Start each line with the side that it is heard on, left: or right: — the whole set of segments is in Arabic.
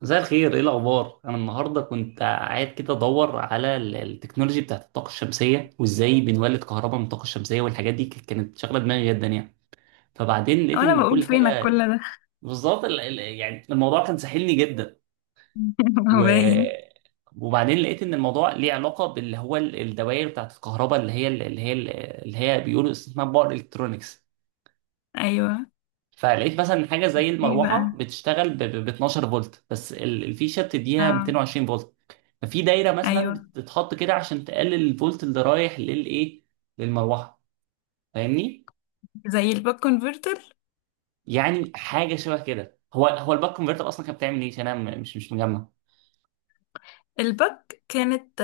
right: مساء الخير، ايه الاخبار؟ انا النهارده كنت قاعد كده ادور على التكنولوجي بتاعت الطاقه الشمسيه وازاي بنولد كهرباء من الطاقه الشمسيه، والحاجات دي كانت شاغله دماغي جدا يعني. فبعدين لقيت
left: وانا
right: ان
left: بقول
right: كل
left: فينك كل
right: حاجه
left: ده.
right: بالظبط. يعني الموضوع كان ساحلني جدا.
left: هو
right: و
left: باين.
right: وبعدين لقيت ان الموضوع ليه علاقه باللي هو الدوائر بتاعت الكهرباء اللي هي اللي هي بيقولوا اسمها باور الكترونكس.
left: ايوه.
right: فلقيت مثلا حاجه زي
left: ايه
right: المروحه
left: بقى.
right: بتشتغل ب 12 فولت، بس الفيشه بتديها
left: اه.
right: 220 فولت. ففي دايره مثلا
left: ايوه،
right: بتتحط كده عشان تقلل الفولت اللي رايح للايه، للمروحه. فاهمني؟
left: زي الباك كونفرتر.
right: يعني حاجه شبه كده. هو الباك كونفرتر اصلا كانت بتعمل ايه؟ عشان انا مش مجمع.
left: الباك كانت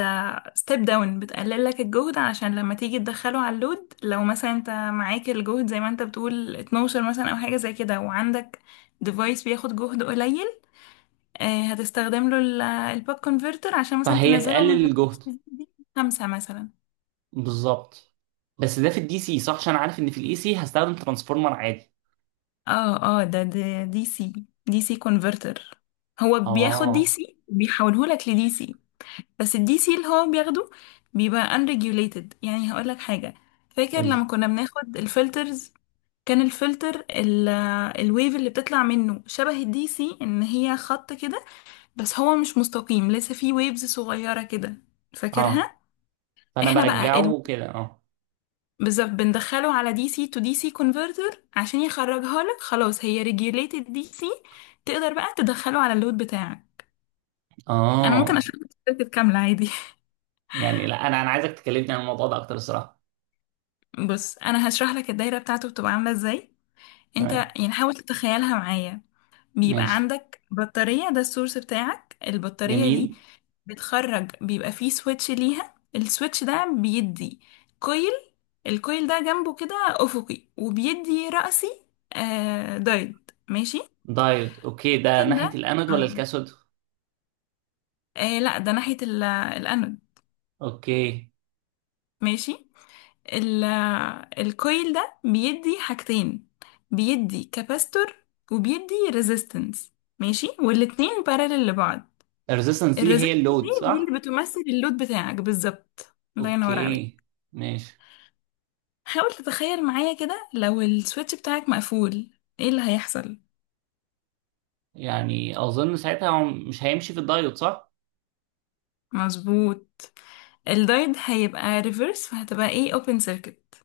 left: ستيب داون، بتقلل لك الجهد عشان لما تيجي تدخله على اللود. لو مثلا انت معاك الجهد زي ما انت بتقول 12 مثلا او حاجه زي كده، وعندك ديفايس بياخد جهد قليل، آه، هتستخدم له الباك كونفرتر عشان مثلا
right: فهي
left: تنزله
right: تقلل
left: من
right: الجهد.
left: خمسة مثلا.
right: بالظبط. بس ده في الدي سي صح؟ عشان انا عارف ان في الاي سي هستخدم ترانسفورمر عادي.
left: اه، ده دي سي. دي سي كونفرتر. هو بياخد دي
right: اه.
left: سي بيحوله لك لدي سي. بس الدي سي اللي هو بياخده بيبقى unregulated. يعني هقول لك حاجة، فاكر
right: قول
left: لما
right: لي.
left: كنا بناخد الفلترز؟ كان الفلتر الويف اللي بتطلع منه شبه الدي سي، ان هي خط كده، بس هو مش مستقيم، لسه فيه ويفز صغيرة كده،
right: اه.
left: فاكرها؟
right: فانا
left: احنا بقى
right: برجعه كده، اه.
left: بالظبط بندخله على دي سي تو دي سي كونفرتر عشان يخرجها لك، خلاص هي ريجيوليتد دي سي. تقدر بقى تدخله على اللود بتاعك. انا ممكن
right: اه
left: اشرح لك السيركت كامله عادي.
right: يعني لا، انا عايزك تكلمني عن الموضوع ده اكتر الصراحه.
left: بص انا هشرح لك الدايره بتاعته بتبقى عامله ازاي. انت
right: تمام.
left: يعني حاول تتخيلها معايا. بيبقى
right: ماشي.
left: عندك بطاريه، ده السورس بتاعك، البطاريه دي
right: جميل.
left: بتخرج، بيبقى فيه سويتش ليها، السويتش ده بيدي كويل. الكويل ده جنبه كده افقي، وبيدي رأسي، آه دايد، ماشي.
right: دايود، اوكي. ده
left: الكويل
right: ناحيه
left: ده،
right: الانود ولا
left: اه،
right: الكاثود؟
left: إيه لا، ده ناحية الانود.
right: اوكي.
left: ماشي. ال- الكويل ده بيدي حاجتين، بيدي كاباستور وبيدي ريزيستنس. ماشي، والاتنين بارالل لبعض.
right: الريزيستنس دي هي
left: الريزيستنس
right: اللود
left: دي
right: صح؟
left: اللي بتمثل اللود بتاعك، بالظبط الله ينور
right: اوكي،
left: عليك.
right: ماشي.
left: حاول تتخيل معايا كده، لو السويتش بتاعك مقفول، ايه اللي هيحصل؟
right: يعني اظن ساعتها هو مش هيمشي في الدايود صح؟
left: مظبوط. الدايد هيبقى ريفرس، فهتبقى ايه اوبن سيركت.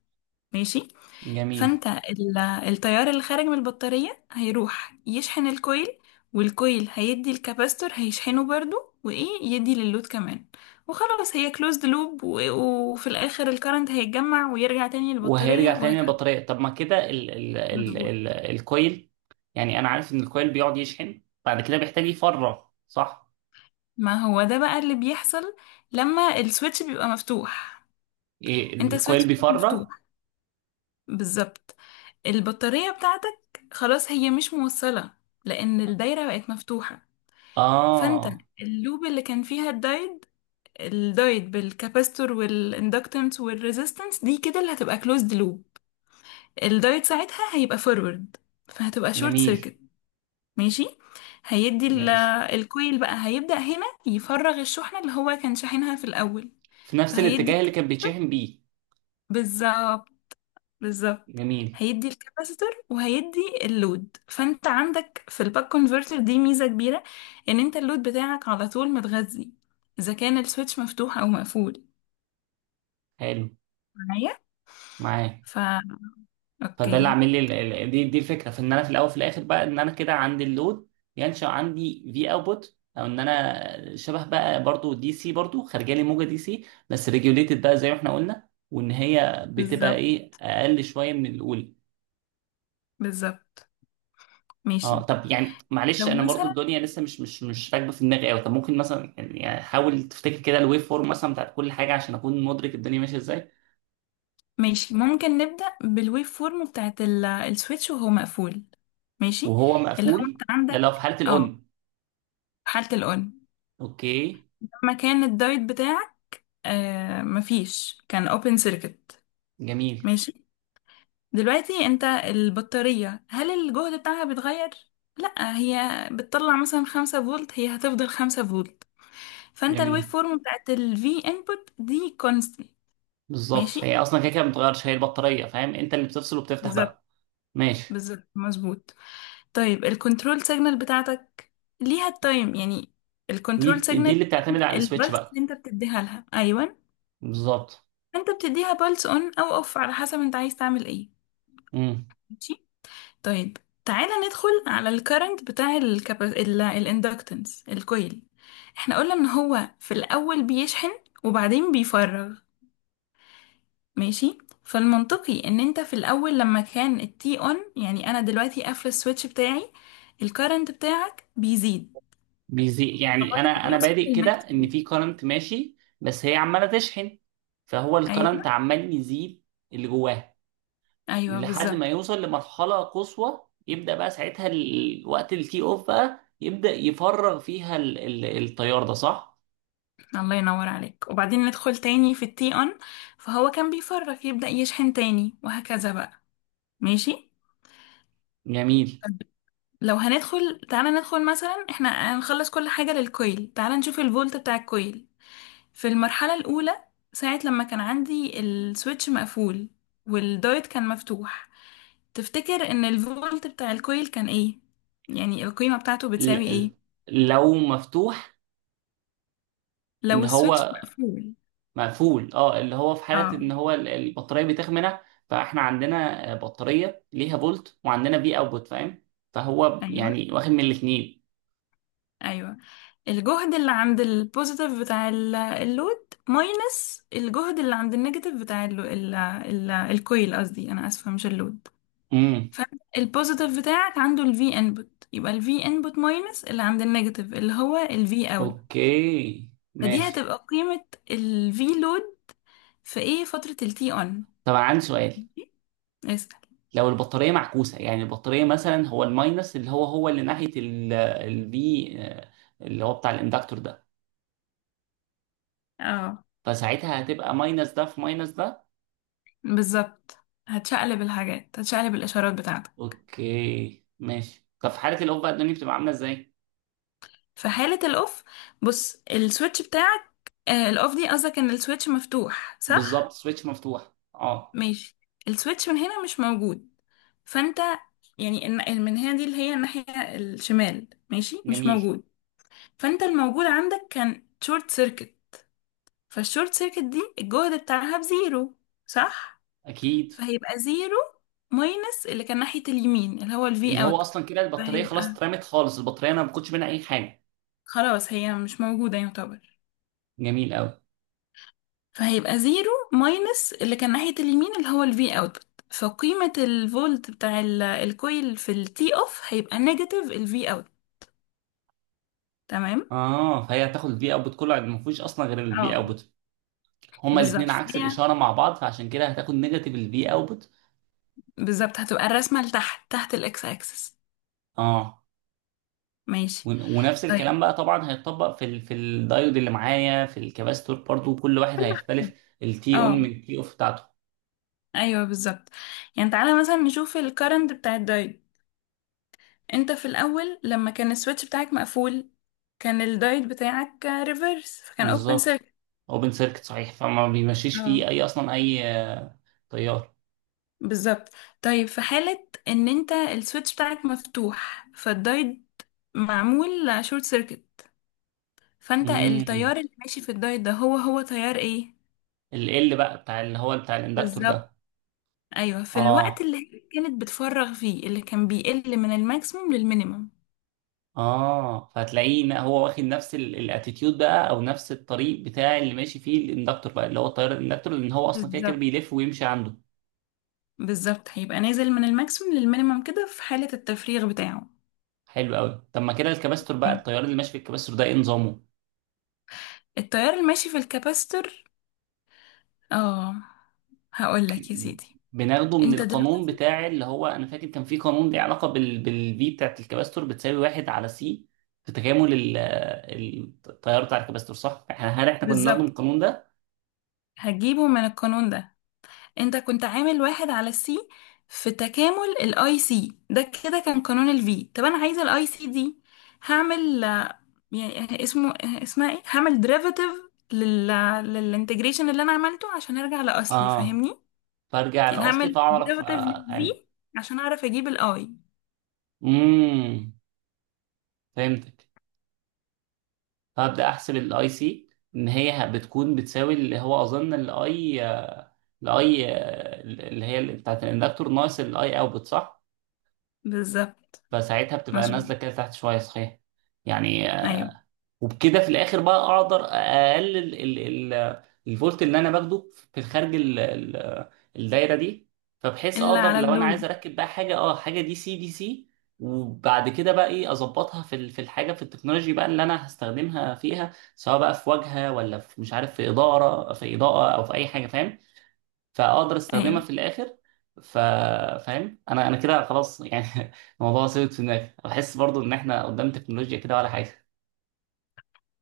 left: ماشي.
right: جميل.
left: فانت التيار اللي خارج من البطارية هيروح يشحن الكويل، والكويل هيدي الكاباستور هيشحنه برضو، وايه يدي للود كمان، وخلاص هي كلوزد لوب، وفي الاخر الكرنت هيتجمع ويرجع تاني للبطارية
right: وهيرجع تاني
left: وهكذا.
right: للبطاريه. طب ما كده ال ال ال ال
left: مظبوط.
right: الكويل، يعني انا عارف ان الكويل بيقعد يشحن بعد كده بيحتاج يفرغ صح؟
left: ما هو ده بقى اللي بيحصل لما السويتش بيبقى مفتوح.
right: إيه،
left: انت
right: الكويل
left: السويتش بتاعك
right: بيفرغ؟
left: مفتوح، بالظبط، البطارية بتاعتك خلاص هي مش موصلة، لان الدايرة بقت مفتوحة. فانت
right: اه.
left: اللوب اللي كان فيها الدايت، الدايت بالكاباستور والاندكتنس والريزيستنس دي كده اللي هتبقى كلوزد لوب. الدايت ساعتها هيبقى فورورد، فهتبقى شورت
right: جميل.
left: سيركت. ماشي. هيدي
right: ماشي.
left: الكويل بقى هيبدأ هنا يفرغ الشحنة اللي هو كان شاحنها في الأول.
right: في نفس
left: فهيدي
right: الاتجاه
left: ك-
right: اللي كان بيتشحن بيه.
left: بالظبط. بالظبط.
right: جميل.
left: هيدي الكاباسيتور وهيدي اللود. فانت عندك في الباك كونفرتر دي ميزة كبيرة، ان انت اللود بتاعك على طول متغذي، اذا كان السويتش مفتوح او مقفول.
right: حلو.
left: معايا.
right: معاه.
left: فا،
right: فده اللي
left: اوكي.
right: عامل لي دي الفكره، في ان انا في الاول في الاخر بقى ان انا كده عندي اللود ينشا عندي في اوتبوت، او ان انا شبه بقى برضو دي سي، برضو خارجه لي موجه دي سي بس ريجوليتد بقى زي ما احنا قلنا، وان هي بتبقى
left: بالظبط
right: ايه، اقل شويه من الاولى.
left: بالظبط.
right: اه
left: ماشي.
right: طب يعني معلش،
left: لو
right: انا برضو
left: مثلا،
right: الدنيا لسه مش راكبه في دماغي قوي. طب ممكن مثلا يعني حاول تفتكر كده الويف فورم مثلا بتاعت كل حاجه عشان اكون مدرك الدنيا ماشيه ازاي.
left: ماشي، ممكن نبدأ بالويف فورم بتاعت السويتش وهو مقفول. ماشي.
right: وهو
left: اللي هو انت
right: مقفول؟ لا،
left: عندك،
right: لو في حالة
left: اه،
right: الأون.
left: حالة الأون.
right: أوكي.
left: لما كان الدايت بتاعك آه مفيش، كان اوبن سيركت.
right: جميل.
left: ماشي. دلوقتي انت البطارية، هل الجهد بتاعها بيتغير؟ لا، هي بتطلع مثلا خمسة فولت، هي هتفضل خمسة فولت. فانت الويف
right: جميل.
left: فورم بتاعت الفي انبوت دي constant.
right: بالظبط، هي
left: ماشي.
right: أصلا كده كده ما بتغيرش هي البطارية. فاهم؟ أنت اللي بتفصل وبتفتح
left: بالظبط
right: بقى. ماشي.
left: بالظبط مظبوط. طيب الكنترول سيجنال بتاعتك، ليها التايم يعني
right: دي
left: الكنترول
right: دي
left: سيجنال،
right: اللي بتعتمد على السويتش
left: البلس
right: بقى.
left: اللي انت بتديها لها ايوه.
right: بالظبط.
left: انت بتديها بلس اون او اوف على حسب انت عايز تعمل ايه.
right: امم
left: ماشي. طيب تعالى ندخل على الكرنت بتاع الاندكتنس، الكويل. احنا قلنا ان هو في الاول بيشحن وبعدين بيفرغ. ماشي. فالمنطقي ان انت في الاول لما كان التي اون، يعني انا دلوقتي قافله السويتش بتاعي، الكرنت بتاعك بيزيد
right: بيزي، يعني أنا
left: لغايه ما يوصل
right: بادئ كده إن
left: للماكسيمم.
right: في كرنت ماشي بس هي عمالة تشحن. فهو الكرنت
left: ايوه.
right: عمال يزيد. اللي جواها.
left: ايوه
right: ولحد ما
left: بالظبط
right: يوصل لمرحلة قصوى، يبدأ بقى ساعتها وقت التي أوف بقى يبدأ يفرغ فيها التيار ده صح؟
left: الله ينور عليك. وبعدين ندخل تاني في التي اون، فهو كان بيفرغ يبدا يشحن تاني وهكذا بقى. ماشي.
right: جميل.
left: طب لو هندخل، تعالى ندخل مثلا، احنا هنخلص كل حاجه للكويل. تعالى نشوف الفولت بتاع الكويل في المرحلة الأولى، ساعة لما كان عندي السويتش مقفول والدايت كان مفتوح. تفتكر إن الفولت بتاع الكويل كان إيه؟ يعني القيمة بتاعته بتساوي
right: ال-
left: إيه؟
right: ال- لو مفتوح، ان
left: لو السويتش
right: هو
left: مقفول.
right: مقفول اه، اللي هو في حاله
left: اه.
right: ان هو البطاريه بتخمنه. فاحنا عندنا بطاريه ليها فولت، وعندنا في اوتبوت. فاهم؟ فهو
left: أيوه.
right: يعني واخد من الاثنين.
left: أيوه. الجهد اللي عند البوزيتيف بتاع اللود ماينس الجهد اللي عند النيجاتيف بتاع ال ال ال الكويل، قصدي، أنا آسفة، مش اللود.
right: امم
left: فالبوزيتيف بتاعك عنده الفي انبوت، يبقى الفي انبوت ماينس اللي عند النيجاتيف اللي هو الفي اوت.
right: اوكي
left: فدي
right: ماشي.
left: هتبقى قيمة الفي لود في ايه فترة التي اون.
right: طب عندي سؤال،
left: اسأل.
right: لو البطاريه معكوسه، يعني البطاريه مثلا هو الماينس اللي هو اللي ناحيه الفي، اللي هو بتاع الاندكتور ده،
left: اه.
right: فساعتها هتبقى ماينس ده في ماينس ده.
left: بالظبط، هتشقلب الحاجات، هتشقلب الاشارات بتاعتك.
right: اوكي ماشي. طب في حالة الأوف بقى الدنيا بتبقى عاملة ازاي؟
left: في حالة الاوف، بص السويتش بتاعك، آه الاوف دي قصدك ان السويتش مفتوح صح.
right: بالظبط، سويتش مفتوح اه.
left: ماشي. السويتش من هنا مش موجود، فانت يعني من هنا دي اللي هي الناحية الشمال، ماشي مش
right: جميل.
left: موجود. فانت الموجود عندك كان شورت سيركت، فالشورت سيركت دي الجهد بتاعها بزيرو، صح؟
right: أكيد.
left: فهيبقى زيرو ماينس اللي كان ناحية اليمين اللي هو
right: اللي
left: الفي
right: هو
left: اوت.
right: أصلا كده البطارية خلاص
left: فهيبقى
right: اترمت خالص، البطارية أنا ما باخدش منها أي حاجة.
left: خلاص هي مش موجودة يعتبر.
right: جميل أوي.
left: فهيبقى زيرو ماينس اللي كان ناحية اليمين اللي هو الفي اوت، فقيمة الفولت بتاع الكويل في التي اوف هيبقى نيجاتيف الفي اوت. تمام.
right: اه فهي هتاخد الفي اوتبوت كله، ما فيهوش اصلا غير الفي
left: اه.
right: اوتبوت. هما
left: بالظبط
right: الاثنين عكس
left: فهي
right: الاشاره مع بعض، فعشان كده هتاخد نيجاتيف الفي اوتبوت.
left: بالظبط، هتبقى الرسمة لتحت، تحت الاكس اكسس.
right: اه.
left: ماشي.
right: ونفس
left: طيب.
right: الكلام بقى طبعا هيتطبق في ال في الدايود اللي معايا، في الكباستور برضو، كل واحد هيختلف التي اون من
left: اه
right: التي اوف بتاعته.
left: ايوه بالظبط. يعني تعالى مثلا نشوف الكرنت بتاع الدايت. انت في الاول لما كان السويتش بتاعك مقفول، كان الدايت بتاعك ريفرس، فكان اوبن
right: بالظبط.
left: سيركت.
right: اوبن سيركت صحيح، فما بيمشيش
left: اه.
right: فيه اي، اصلا اي تيار.
left: بالظبط. طيب في حالة ان انت السويتش بتاعك مفتوح، فالدايت معمول شورت سيركت، فانت
right: امم
left: التيار اللي ماشي في الدايت ده هو هو تيار ايه.
right: ال بقى بتاع اللي هو بتاع الاندكتور
left: بالظبط.
right: ده.
left: ايوه في الوقت
right: اه.
left: اللي هي كانت بتفرغ فيه اللي كان بيقل من الماكسيموم للمينيمم.
right: اه، فهتلاقيه إن هو واخد نفس الاتيتيود بقى او نفس الطريق بتاع اللي ماشي فيه الاندكتور بقى، اللي هو التيار الاندكتور، لان هو اصلا كده كده
left: بالظبط
right: بيلف ويمشي عنده.
left: بالظبط هيبقى نازل من الماكسيموم للمينيمم كده في حالة التفريغ بتاعه.
right: حلو قوي. طب ما كده الكباستور بقى، التيار اللي ماشي في الكباستور ده ايه نظامه؟
left: التيار الماشي في الكباستور، اه، هقول لك يا سيدي.
right: بناخده من
left: انت
right: القانون
left: دلوقتي،
right: بتاع اللي هو انا فاكر كان في قانون ليه علاقه بال بالفي بتاعت الكباستور، بتساوي واحد على سي في تكامل التيار بتاع الكباستور صح؟ احنا هل احنا كنا بناخده من
left: بالظبط،
right: القانون ده؟
left: هتجيبه من القانون ده. انت كنت عامل واحد على السي في تكامل الاي سي، ده كده كان قانون الفي، طب انا عايزه الاي سي دي، هعمل آه، يعني اسمه اسمها ايه، هعمل ديريفاتيف لل للانتجريشن اللي انا عملته عشان ارجع لاصلي
right: اه
left: فاهمني.
right: فارجع
left: يعني
right: لاصلي،
left: هعمل
right: فاعرف
left: ديريفاتيف
right: آه، يعني.
left: للفي عشان اعرف اجيب الاي.
right: امم فهمتك. فابدا احسب الاي سي ان هي بتكون بتساوي اللي هو اظن الاي، الاي اللي هي بتاعت الاندكتور ناقص الاي اوتبوت صح؟
left: بالظبط
right: فساعتها بتبقى
left: مظبوط.
right: نازله كده تحت شويه صحيح. يعني.
left: ايوه.
right: وبكده في الاخر بقى اقدر اقلل ال ال الفولت اللي انا باخده في الخارج ال ال الدايره دي، فبحيث
left: الا
right: اقدر
left: على
right: لو انا عايز
left: اللود.
right: اركب بقى حاجه اه حاجه دي سي دي سي، وبعد كده بقى ايه اظبطها في في الحاجه في التكنولوجي بقى اللي انا هستخدمها فيها، سواء بقى في واجهه ولا في مش عارف في اداره في اضاءه او في اي حاجه فاهم. فاقدر استخدمها
left: ايوه.
right: في الاخر. ف فاهم؟ انا كده خلاص يعني. الموضوع ثابت في دماغي. بحس برضو ان احنا قدام تكنولوجيا كده ولا حاجه.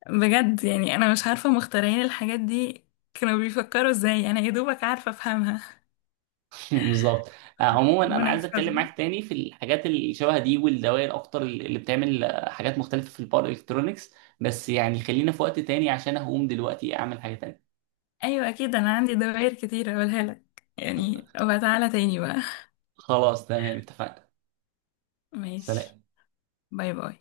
left: بجد يعني انا مش عارفه مخترعين الحاجات دي كانوا بيفكروا ازاي، انا يا دوبك عارفه افهمها.
right: بالظبط. آه، عموما انا
left: ربنا
right: عايز اتكلم
left: يحفظهم.
right: معاك تاني في الحاجات اللي شبه دي والدوائر اكتر اللي بتعمل آه، حاجات مختلفه في الباور الكترونكس، بس يعني خلينا في وقت تاني عشان هقوم دلوقتي اعمل حاجه تانية.
left: ايوه اكيد انا عندي دوائر كتير اقولها لك، يعني وتعالى تاني بقى.
right: خلاص، تمام اتفقنا.
left: ماشي.
right: سلام.
left: باي باي.